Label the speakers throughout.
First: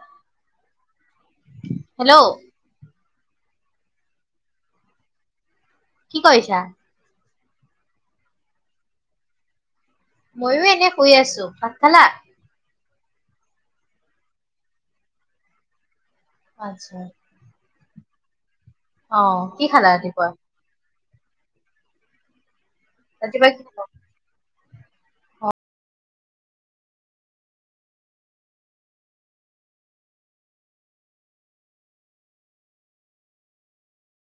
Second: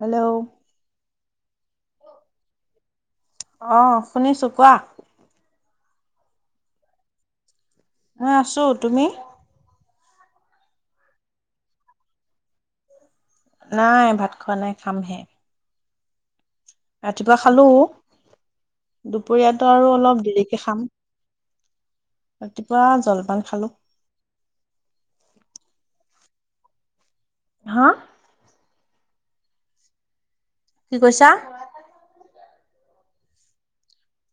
Speaker 1: Hello
Speaker 2: hello
Speaker 1: আহ শুনিছো কোৱা
Speaker 2: কি কৰিছা
Speaker 1: এ ঋঋআছো
Speaker 2: ময়ো এনে শুই আছো ভাত খালা
Speaker 1: নাই ভাত খোৱা নাই খামহে
Speaker 2: আচ্ছা
Speaker 1: ৰাতিপুৱা খালো
Speaker 2: অ' কি
Speaker 1: দুপৰীয়াাতো
Speaker 2: খালা
Speaker 1: আৰু অলপ
Speaker 2: ৰাতিপুৱা?
Speaker 1: দেৰিকে খাম ৰাতিপুৱা জলপান
Speaker 2: ৰাতিপুৱা কি
Speaker 1: খালো
Speaker 2: খালা? অ,
Speaker 1: হা কি কৈছা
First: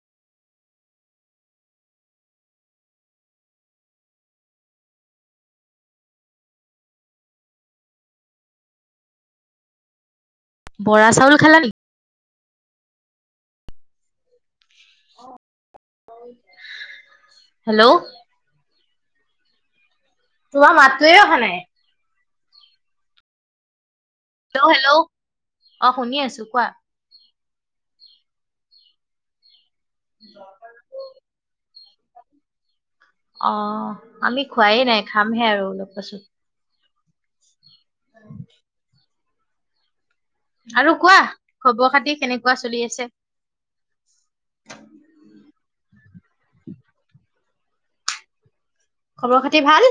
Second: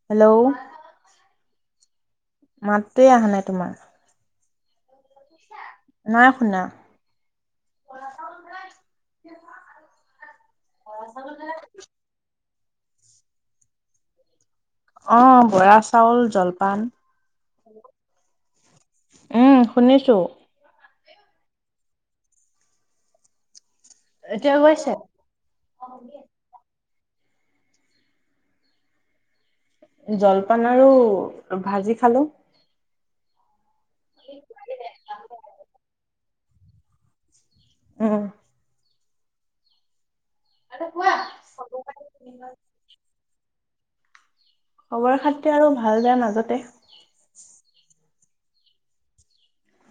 Speaker 1: হেল্ল' মাতটোৱে অহা নাই তোমাৰ নাই শুনা
Speaker 2: বৰা চাউল খালানি
Speaker 1: অ' বৰা চাউল জলপান।
Speaker 2: হেল্ল'?
Speaker 1: উম শুনিছো।
Speaker 2: তোমাৰ মাতোৱে অহা নাই
Speaker 1: এতিয়া
Speaker 2: হেল্ল'
Speaker 1: গৈছে
Speaker 2: হেল্ল', অ' শুনি আছো কোৱা।
Speaker 1: জলপান আৰু ভাজি খালো।
Speaker 2: অ'। আমি খোৱাইে নাই, খামহে আৰু অলপ পাছত।
Speaker 1: ও'
Speaker 2: আৰু কোৱা, খবৰ খাতি কেনেকুৱা চলি আছে।
Speaker 1: খবৰ খাতি আৰু ভাল বেয়া মাজতে।
Speaker 2: খবৰ খাতি ভাল।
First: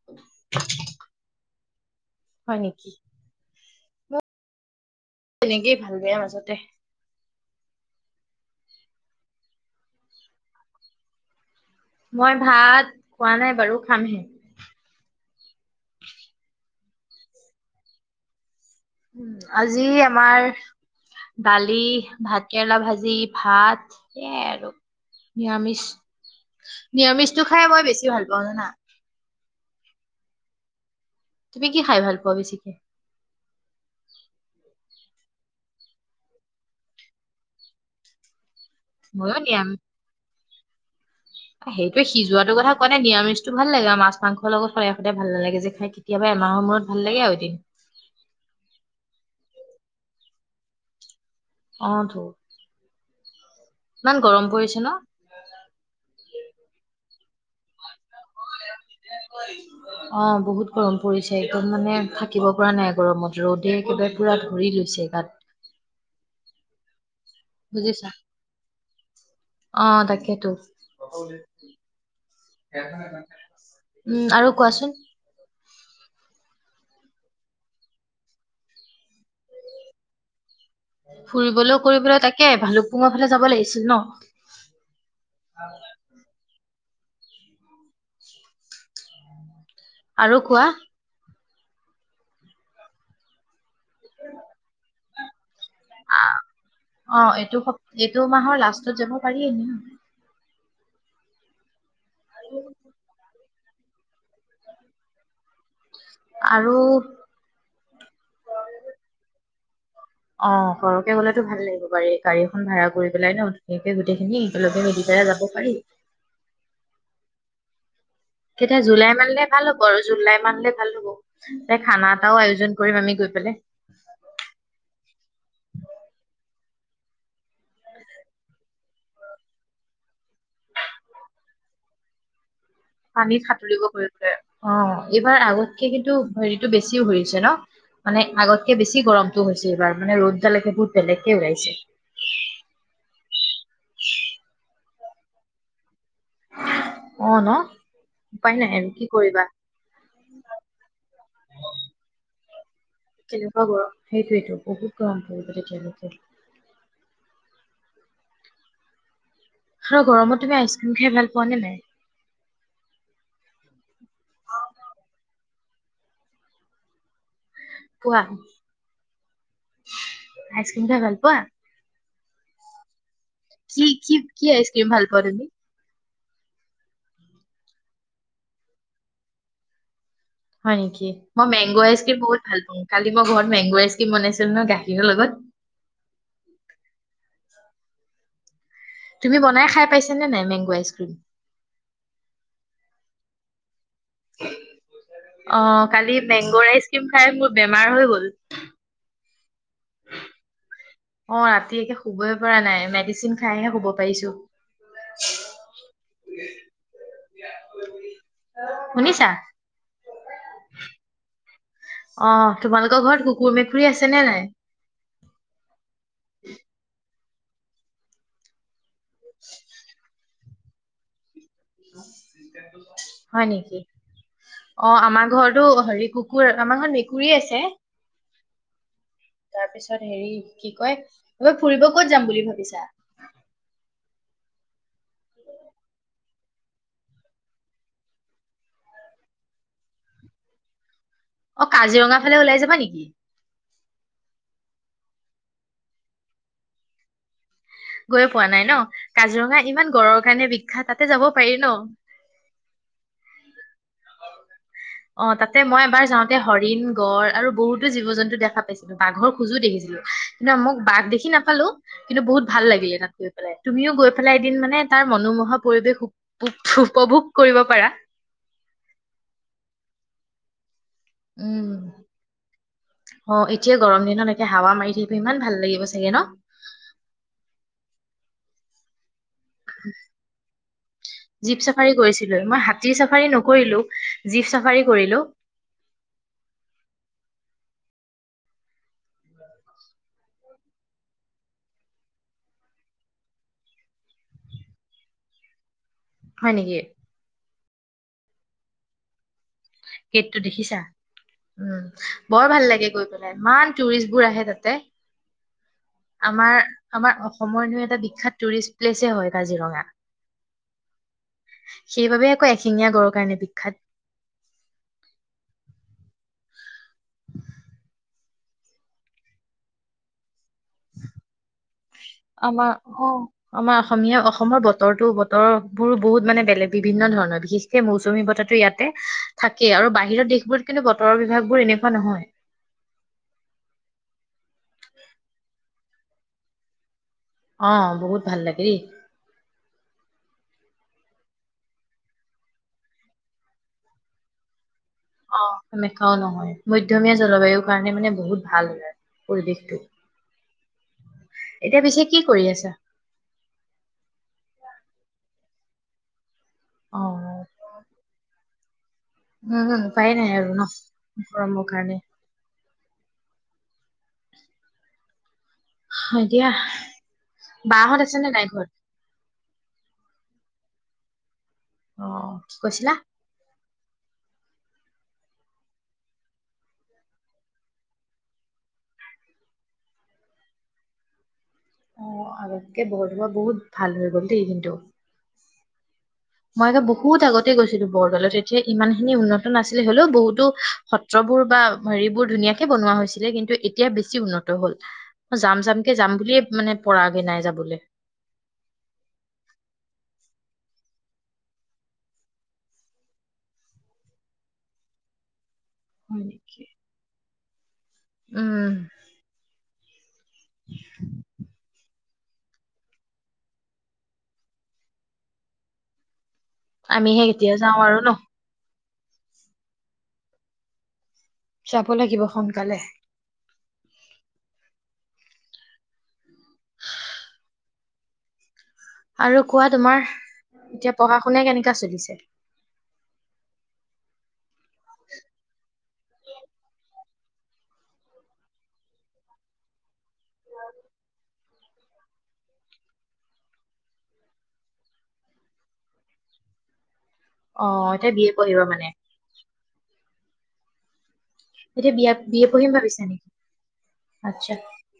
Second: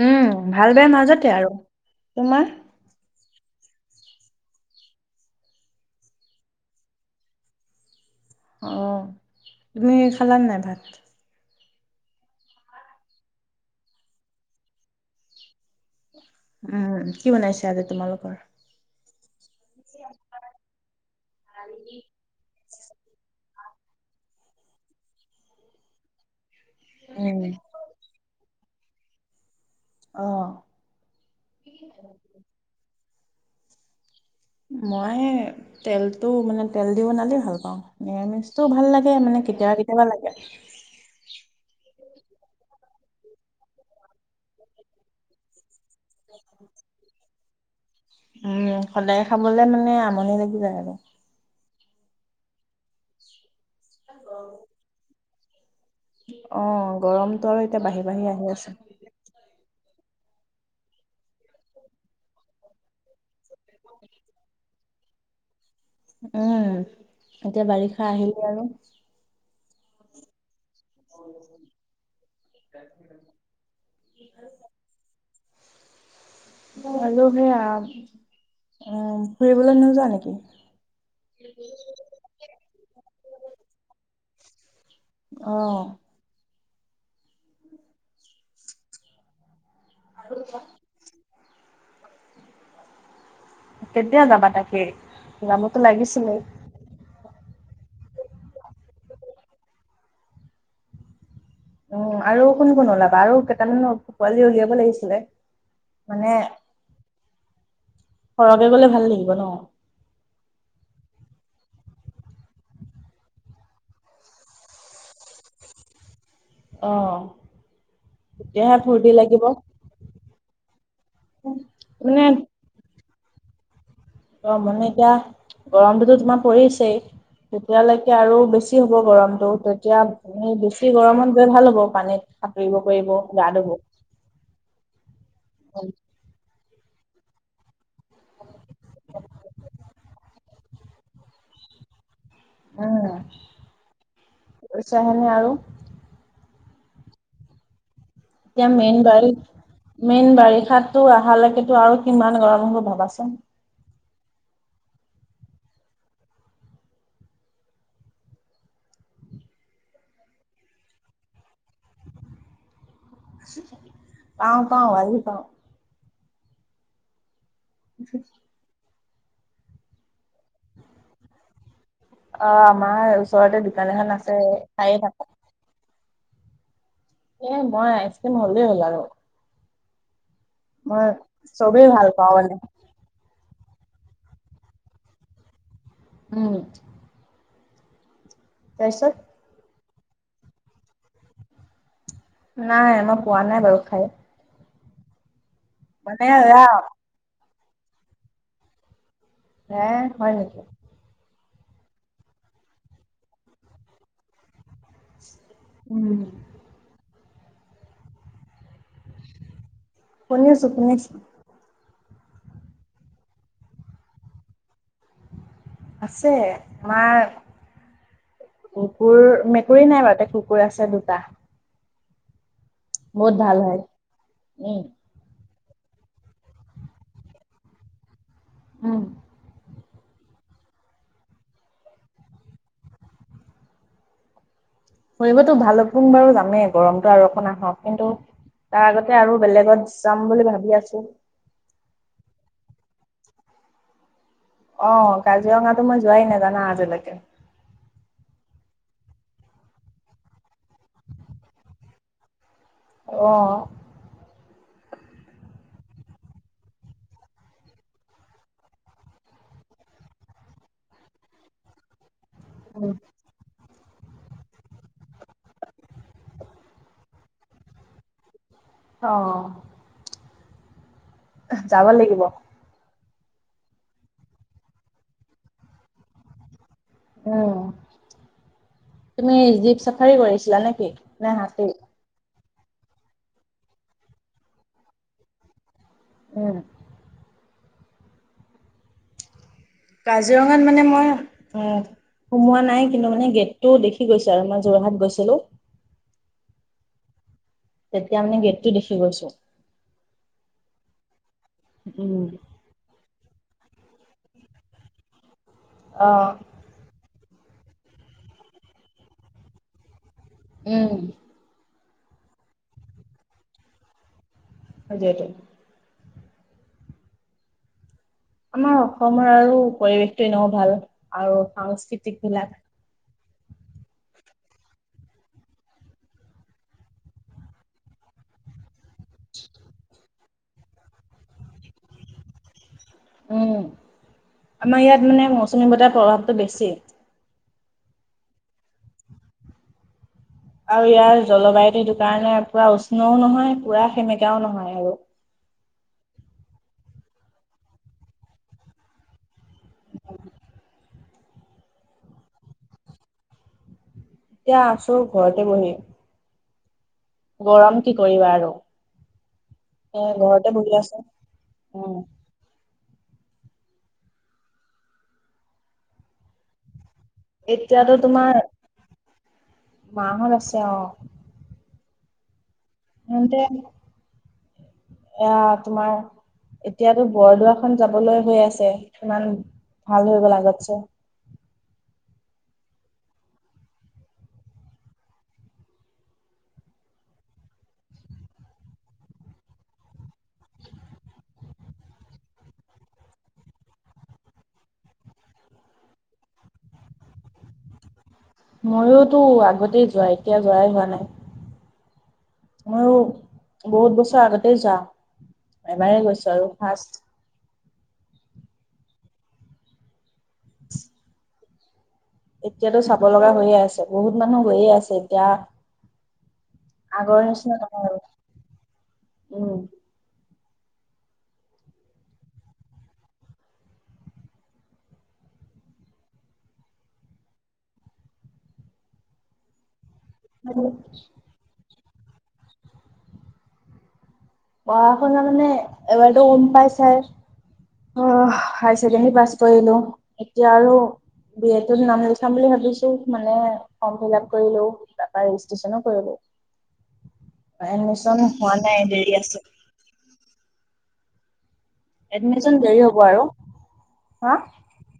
Speaker 1: উম, ভাল বেয়া মাজতে আৰু, তোমাৰ
Speaker 2: হয় নেকি, তেনেকেই, ভাল বেয়া মাজতে।
Speaker 1: অ' তুমি খালা নাই ভাত।
Speaker 2: মই ভাত খোৱা নাই বাৰু, খামহে।
Speaker 1: উম কি বনাইছে আজি তোমালোকৰ।
Speaker 2: [unintelligible] আজি আমাৰ দালি ভাত। কেৰেলা ভাজি, ভাত সেইয়াই আৰু নিৰামিষ।
Speaker 1: উম।
Speaker 2: নিৰামিষটো খাই মই বেছি ভাল পাওঁ জানা।
Speaker 1: অ'
Speaker 2: তুমি কি খাই ভাল পোৱা বেছিকে। [inaudible]
Speaker 1: মই তেলটো মানে, তেল দি বনালে ভাল পাওঁ নিৰামিষ। টো ভাল লাগে মানে, কেতিয়াবা কেতিয়াবা লাগে,
Speaker 2: আহেই। সিজোৱাটো কথা কোৱা নাই। নিৰামিষটো ভাল লাগে, মাছ মাংস লগ সদায় সদায় ভাল নালাগে যে খাই।। কেতিায়াবা এমাহৰ মূৰত ভালাগে আৰু এদিন।
Speaker 1: ম' সদায় খাবলে মানে আমনি লাগি যায় আৰু।
Speaker 2: অ' তো ইমান গৰম পৰিছে ন? [inaudible]
Speaker 1: অ গৰমতো আৰু এতিয়া বাঢ়ি বাঢ়ি আহি আছে।
Speaker 2: কৰিছো [inaudible] অ বহুত গৰম পৰিছে একদম মানে থাকিব পৰা নাই গৰমত ৰ'দে একুটা পুৰা ধৰি লৈছে তাত
Speaker 1: উম এতিয়া বাৰিষা আহিলেই আৰু
Speaker 2: অ তাকে টো উম আৰু কোৱাচোন?
Speaker 1: আৰু সেয়া আও উম ফুৰিবলৈ নোযোৱা নেকি?
Speaker 2: ফুৰিবলৈও কৰিবলৈ তাকে ভালুকপুঙৰ ফালে যাব লাগিছিল ন?
Speaker 1: অ
Speaker 2: আৰু কোৱা
Speaker 1: কেতিয়া যাবা তাকে? যাবতো লাগিছিলে।
Speaker 2: অ এইটো সপ এইটো মাহৰ লাষ্ট ত যাব পাৰি এদিন
Speaker 1: উম আৰু কোন কোন ওলাবা? আৰু- পোৱালী উলিয়াব লাগিছিলে মানে,
Speaker 2: আৰু
Speaker 1: সৰহকে গলে ভাল লাগিব ন?
Speaker 2: অ সৰহকে গ'লেতো ভাল লাগিব পাৰি, গাড়ীখন ভাড়া কৰি পেলাই ন ধুনীয়াকে গোটেই খিনি একেলগে মিলি পেলাই যাব পাৰি
Speaker 1: অঁ
Speaker 2: তেতিয়া জুলাই মানলে ভাল হব আৰু জুলাই মানলে ভাল হ'ব, খানা
Speaker 1: মানে
Speaker 2: এটাও আয়োজন কৰিম আমি গৈ [unintelligible]
Speaker 1: অ মানে এতিয়া গৰমটোতো [inaudible] তেতিয়ালৈকে আৰু বেছি হ'ব গৰমতটো, তেতিয়া উম বেছি গৰমত গলে ভাল হব পানীত সাঁতুৰিব কৰিব গা
Speaker 2: পানীত
Speaker 1: ধুব
Speaker 2: সাঁতুৰিব কৰিবলে, অ এইবাৰ আগতকে কিন্তু হে টো বেছিও হৈছে ন? মানে আগতকে বেছি গৰমতটো হৈছে এইবাৰ মানে ৰ'দ এতিয়ালৈকে বহুত বেলেকে ওলাইছে
Speaker 1: উম, চা [unintelligible] হনে আৰু
Speaker 2: অ ন উপায়
Speaker 1: এতিয়া
Speaker 2: নাই আৰু
Speaker 1: মেইন
Speaker 2: কি
Speaker 1: বাৰি
Speaker 2: কৰিবা
Speaker 1: মেইন বাৰিষাতো অহালৈকেতো আৰু কিমান গৰম অ [unintelligible]
Speaker 2: কেনেকুৱা গৰম, সেইটোৱেইতো, বহুত গৰম পৰিব তেতিয়ালৈক। আৰু গৰমত তুমি আইচক্ৰীম খাই ভাল পাৱ নে নাই?
Speaker 1: পাওঁ পাওঁ আৰু পাওঁ।
Speaker 2: পোৱা? আইচক্ৰিম খাই ভাল পোৱা?
Speaker 1: অ' আমাৰ ওচৰতে
Speaker 2: কি
Speaker 1: দোকান এখন
Speaker 2: কি
Speaker 1: আছে
Speaker 2: কি আইচক্ৰিম
Speaker 1: খায়ে
Speaker 2: ভাল
Speaker 1: থাকো
Speaker 2: পাৱা তুমি?
Speaker 1: এ' মই, আইচক্ৰীম হলেই হ'ল আৰু।
Speaker 2: হয় নেকি, মই মেংগ
Speaker 1: চবেই ভাল
Speaker 2: আইচক্ৰিম
Speaker 1: পাওঁ
Speaker 2: বহুত
Speaker 1: মানে
Speaker 2: ভাল পাওঁ, কালি মই ঘৰত মেংগো আইচ কি বনাইছিলো নহয় গাখীৰৰ লগত।
Speaker 1: উম তাৰপিছত
Speaker 2: তুমি বনাই খাই পাইছা? নাই মেংগ আইচক্ৰিম?
Speaker 1: নাই, মই পোৱা নাই বাৰু খাই।
Speaker 2: [unintelligible] অ' কালি
Speaker 1: মানে এয়া
Speaker 2: মেংগ'ৰ আইচক্ৰিয খাই মোৰ বেমাৰ হৈ গ'ল।
Speaker 1: হে হয় নেকি?
Speaker 2: অ' ৰাতি একে শুবই পৰা নাই, মেডিচিন খাইহে শুব পাৰিছো।
Speaker 1: উম
Speaker 2: শুনিছা
Speaker 1: শুনিছো শুনিছো
Speaker 2: অ' তোমালোকৰ ঘৰত কুকুৰ মেকুৰী আছে নে নাই?
Speaker 1: আছে, আমাৰ [unintelligible] কুৰ মেকুৰী নাই বাৰুতে কুৰ আছে দুটা।
Speaker 2: [unintelligible]
Speaker 1: বহুত
Speaker 2: হয়
Speaker 1: ভাল
Speaker 2: নেকি,
Speaker 1: উম
Speaker 2: অ' আমাৰ ঘৰত টো হেৰি কুকুৰ আমাৰ ঘৰত মেকুৰী আছে।
Speaker 1: উম
Speaker 2: তাৰপিছত হেৰি কি কয়, ঐ ফুৰিব ক'ত যাম বুলি ভাবিছা?
Speaker 1: ফুৰিবতো ভালুক পুং বাৰু যাম। মে গৰমতো আৰু অকণ আহক, কিন্তু তাৰ আগতে আৰু বেলেগত যাম বুলি ভাবি আছো।
Speaker 2: অ কাজিৰঙা ফালে ওলাই যাবা নেকি?
Speaker 1: অ কাজিৰঙাতো মই যোৱাই নাই জানা আজিলৈকে
Speaker 2: পোৱা নাই ন কাজিৰঙা ইমান গঁড়ৰ কাৰণে বিখ্যাত তাতে যাব পাৰি ন
Speaker 1: অহ
Speaker 2: অ তাতে মই এবাৰ যাওঁতে হৰিণ গড় আৰু বহুতো জীৱ জন্তু দেখা পাইছিলো বাঘৰ খোজো দেখিছিলো কিন্তু মোক বাঘ দেখি নাপালো কিন্তু বহুত ভাল লাগিলে তাত গৈ পেলাই তুমিও গৈ পেলাই এদিন মানে তাৰ মনোমোহা পৰিৱেশ উপভোগ কৰিব পাৰা
Speaker 1: অ
Speaker 2: উম
Speaker 1: যাব লাগিব
Speaker 2: অ এতিয়া গৰম দিনত এতিয়া হাৱা মাৰি থাকিবো ইমান ভাল লাগিব চাগে ন।
Speaker 1: অহ তুমি জীপ চাফাৰী কৰিছিলা নেকি নে
Speaker 2: জীপ
Speaker 1: হাতী।
Speaker 2: চাফাৰী কৰিছিলো মই হাতীৰ চাফাৰী নকৰিলো জীপ চাফাৰী কৰিলো।
Speaker 1: উম কাজিৰঙাত মানে মই সোমোৱা নাই কিন্তু মানে গেটটো দেখি গৈছো আৰু মই যোৰহাট গৈছিলো।
Speaker 2: হয় নেকি
Speaker 1: তেতিয়া মানে গেটটো দেখি গৈছো।
Speaker 2: গেটটো দেখিছা। উম বৰ ভাল লাগে গৈ। ইমান টুৰিষ্ট বোৰ আহে তাতে।
Speaker 1: অ',
Speaker 2: আমাৰ আমাৰ অসম অসমৰ হয় এটা বিখ্যাত টুৰিষ্ট প্লেছে হয় কাজিৰঙা।
Speaker 1: উম
Speaker 2: সেইবাবেই কয় এশিঙীয়া গড়ৰ কাৰণে বিখ্যাত।
Speaker 1: অযতে
Speaker 2: [unintelligible]
Speaker 1: আমাৰ অসমৰ আৰু পৰিৱেশটো এনেও ভাল আৰু সাংস্কৃতিক বিলাক।
Speaker 2: আমাৰ অ আমাৰ অসমীয়া অসমৰ বতৰতো বতৰ বোৰ বহুত মানে বেলেগ বিভিন্ন ধৰণৰ বিশেষকে মৌচুমী বতাহতো ইয়াত। থাকে আৰু বাহিৰত দেশ। কিন্তু বতৰৰ বিভাগ বোৰ এনেকুৱা নহয়।
Speaker 1: উম আমাৰ ইয়াত মানে মৌচুমী বতাহৰ প্ৰভাৱটো বেছি।
Speaker 2: অ বহুত ভাল লাগেদেই।
Speaker 1: আৰু ইয়াৰ জলবায়ুটো এইটো কাৰণে পুৰা উষ্ণও নহয় পুৰা সেমেকাও নহয় আৰু।
Speaker 2: অহ্ সে‌‌মেকাও নহয় মধ্যমীয়া জলবায়ুৰ কাৰণে মানে বহুত ভাল হল আৰু পৰিৱেশটো এতিয়া পিছে কি কৰি আছা।
Speaker 1: এতিয়া আছো ঘৰতে বহি।
Speaker 2: অ
Speaker 1: গৰম কি কৰিবা আৰু।
Speaker 2: উম উপায়
Speaker 1: এ
Speaker 2: নাই
Speaker 1: ঘৰতে
Speaker 2: আৰু
Speaker 1: বহি আছো।
Speaker 2: ন গৰমৰ
Speaker 1: উম,
Speaker 2: কাৰণে। হয় দিয়া। বা
Speaker 1: এতিয়াতো
Speaker 2: হত আছে, নে নাই ঘৰত?
Speaker 1: মা হত আছে অ।
Speaker 2: অ। কি কৈছিলা
Speaker 1: আহোতে এয়া তোমাৰ, এতিয়াতো বৰদোৱাখন যাবলৈ হৈ আছে, ইমান ভাল হৈ গ আগতছে।
Speaker 2: অ, আগতকে বৰদোৱা বহুত ভাল হৈ গ'ল দেই কিন্তু। মই একে বহুত আগতে গৈছিলো বৰদোৱালৈ, তেতিয়া ইমান খিনি উন্নত নাছিলে, হলেও বহুতো সত্ৰবোৰ বা হেৰিবোৰ ধুনীয়াকে বনোৱা হৈছিলে কিন্তু, এতিয়া বেছি উন্নত হ'ল। যাম যামকে যাম বুলিয়ে মানে পৰাগে নাই যাবলৈ।
Speaker 1: ময়োতো আগতেই যোৱা, এতিয়া যোৱাই হোৱা নাই। ময়ো, বহুত বছৰ আগতেই যোৱা। এবাৰেই
Speaker 2: হয়
Speaker 1: গৈছো আৰু
Speaker 2: নেকি
Speaker 1: ফাৰ্ষ্ট।
Speaker 2: উম।
Speaker 1: এতিয়াটো চাব লগা হৈয়ে আছে, বহুত মানুহ গৈয়ে আছে এতিয়া।
Speaker 2: আমি
Speaker 1: আগৰ
Speaker 2: হে কেতিয়া
Speaker 1: নিচিনা
Speaker 2: যাওঁ?
Speaker 1: নহয়
Speaker 2: আৰু নহ।
Speaker 1: উম।
Speaker 2: যাব লাগিব সোনকালে। আৰু কোৱা? তোমাৰ এতিয়া পঢ়া শুনা কেনেকুৱা চলিছে? [unintelligible]
Speaker 1: পঢ়া শুনা মানে এবাৰটো গম পাইছাই। অহ, হাই ছেকেণ্ডাৰী পাছ কৰিলো। এতিয়া আৰু বি এ টোত নাম লিখাম বুলি ভাবিছোঁ, মানে ফৰ্ম ফিল আপ কৰিলো, তাৰ পা ৰেজিষ্ট্ৰেশচনো কৰিলো।
Speaker 2: অ এতিয়া
Speaker 1: এডমিচন
Speaker 2: বি এ
Speaker 1: হোৱা
Speaker 2: পঢ়িব
Speaker 1: নাই,
Speaker 2: মানে
Speaker 1: দেৰি আছে।
Speaker 2: এতিয়া বিয়া বি এ
Speaker 1: এডমিচন
Speaker 2: পঢ়িম
Speaker 1: দেৰি হ'ব
Speaker 2: ভাবিছা
Speaker 1: আৰু
Speaker 2: নেকি?
Speaker 1: হা
Speaker 2: আচছা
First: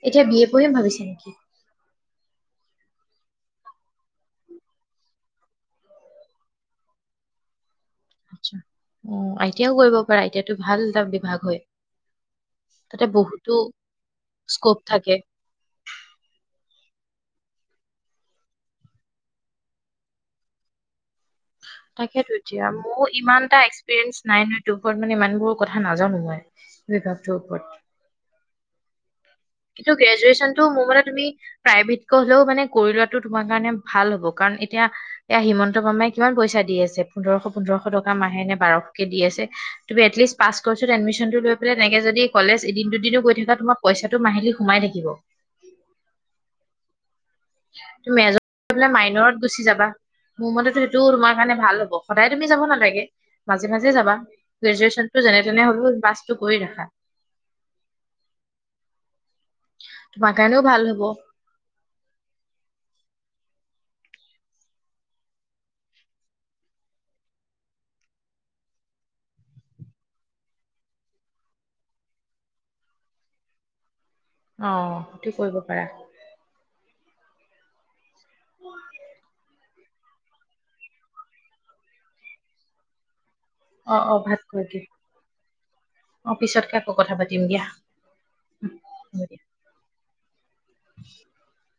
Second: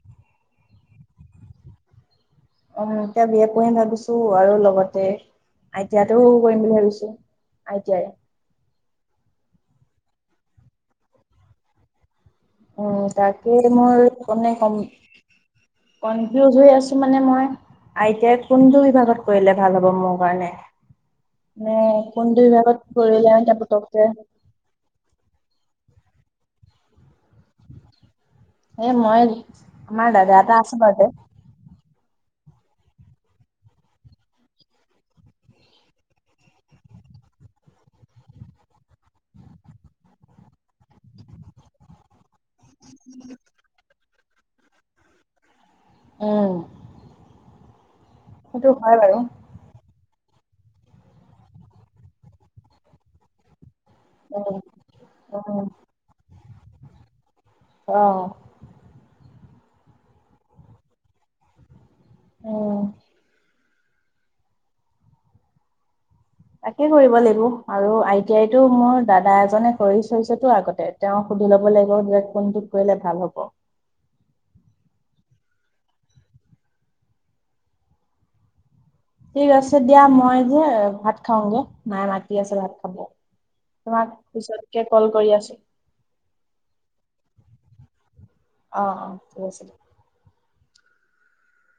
Speaker 2: এতিয়া বি এ পঢ়িম ভাবিছা নেকি?
Speaker 1: অ, এতিয়া বি এ পঢ়িম ভাবিছো আৰু লগতে আই টি আই টো কৰিম বুলি ভাবিছো। I T I.
Speaker 2: আচ্ছা অ, আই টি আইও কৰিব পাৰা, আই টি আই টো ভাল এটা বিভাগ হয়।
Speaker 1: অ,
Speaker 2: তাতে
Speaker 1: তাকে
Speaker 2: বহুতো
Speaker 1: মই মানে
Speaker 2: স্কপ
Speaker 1: কন-
Speaker 2: থাকে
Speaker 1: কনফিউজ হৈ আছো। মানে মই, আই টি আই কোনটো বিভাগত কৰিলে ভাল হ'ব, মোৰ কাৰণে? নে
Speaker 2: তাকেটো
Speaker 1: কোনটো
Speaker 2: এতিয়া,
Speaker 1: বিভাগত
Speaker 2: মোৰো
Speaker 1: কৰিলে
Speaker 2: ইমান
Speaker 1: এতিয়া
Speaker 2: এটা
Speaker 1: পতককে
Speaker 2: এক্সপেৰিয়েন্স নাই নহয়, দুখন মানে ইমান বোৰ কথা নাজানো মই, বিভাগটোৰ ওপৰত।
Speaker 1: এ মই
Speaker 2: কিন্তু,
Speaker 1: আমাৰ দাদা এটা
Speaker 2: গ্ৰেজুৱেচনতটো
Speaker 1: আছে
Speaker 2: মোৰ মতে
Speaker 1: বাৰুতে
Speaker 2: তুমি প্ৰাইভেট কৈ হলেও মানে কৰি লোৱাটো তোমাৰ কাৰণে ভাল হ'ব, কাৰণ এতিয়া এয়া হিমন্ত মামাই কিমান পইচা দি আছে, পোন্ধৰশ-পোন্ধৰশ টকা মাহে নে, বাৰশকে দি আছে। তুমি এটলিষ্ট পাছ কোৰ্চত এডমিশনটো লৈ পেলাই তেনেকে যদি কলেজ এদিন-দুদিনো গৈ থকা, তোমাৰ পইচা টো মাহিলী সোমাই থাকিব।
Speaker 1: অ।
Speaker 2: [unintelligible] তু মেজৰলে মাইনৰত গুচি যাবা। মোৰ মতেতো সেইটো তোমাৰ কাৰণে ভাল হ'ব সদায় তুমি যাব নালাগে মাজে মাজে যাবা
Speaker 1: উম
Speaker 2: গ্ৰেজোৱেচন যেনে
Speaker 1: উম
Speaker 2: তেনে হ'লেও পাছ কৰি ৰাখা।
Speaker 1: অহ।
Speaker 2: তোমাৰ কাৰণেও ভাল হ'ব।
Speaker 1: অ। তাকে কৰিব লাগিব আৰু আই টি আই টো মোৰ দাদা এজনে কৰি থৈছেতো আগতে, তেওঁ সুধি ল'ব লাগিব যে কোনটোত কৰিলে ভাল হ'ব।
Speaker 2: অ', সেইটো কৰিব পাৰা।
Speaker 1: ঠিক আছে দিয়া মই যে ভাত খাওঁগে নাই মায়ে মাতি আছে ভাত খাব।
Speaker 2: অ',
Speaker 1: তোমাক
Speaker 2: অ', ভাত
Speaker 1: পিছতকে
Speaker 2: খোৱাগে
Speaker 1: কল কৰি আছো
Speaker 2: অ', পিছতকে আকৌ কথা পাতিম দিয়া। হ'ব
Speaker 1: অ', অ',
Speaker 2: দিয়া।
Speaker 1: [unintelligible]
Speaker 2: [unintelligible]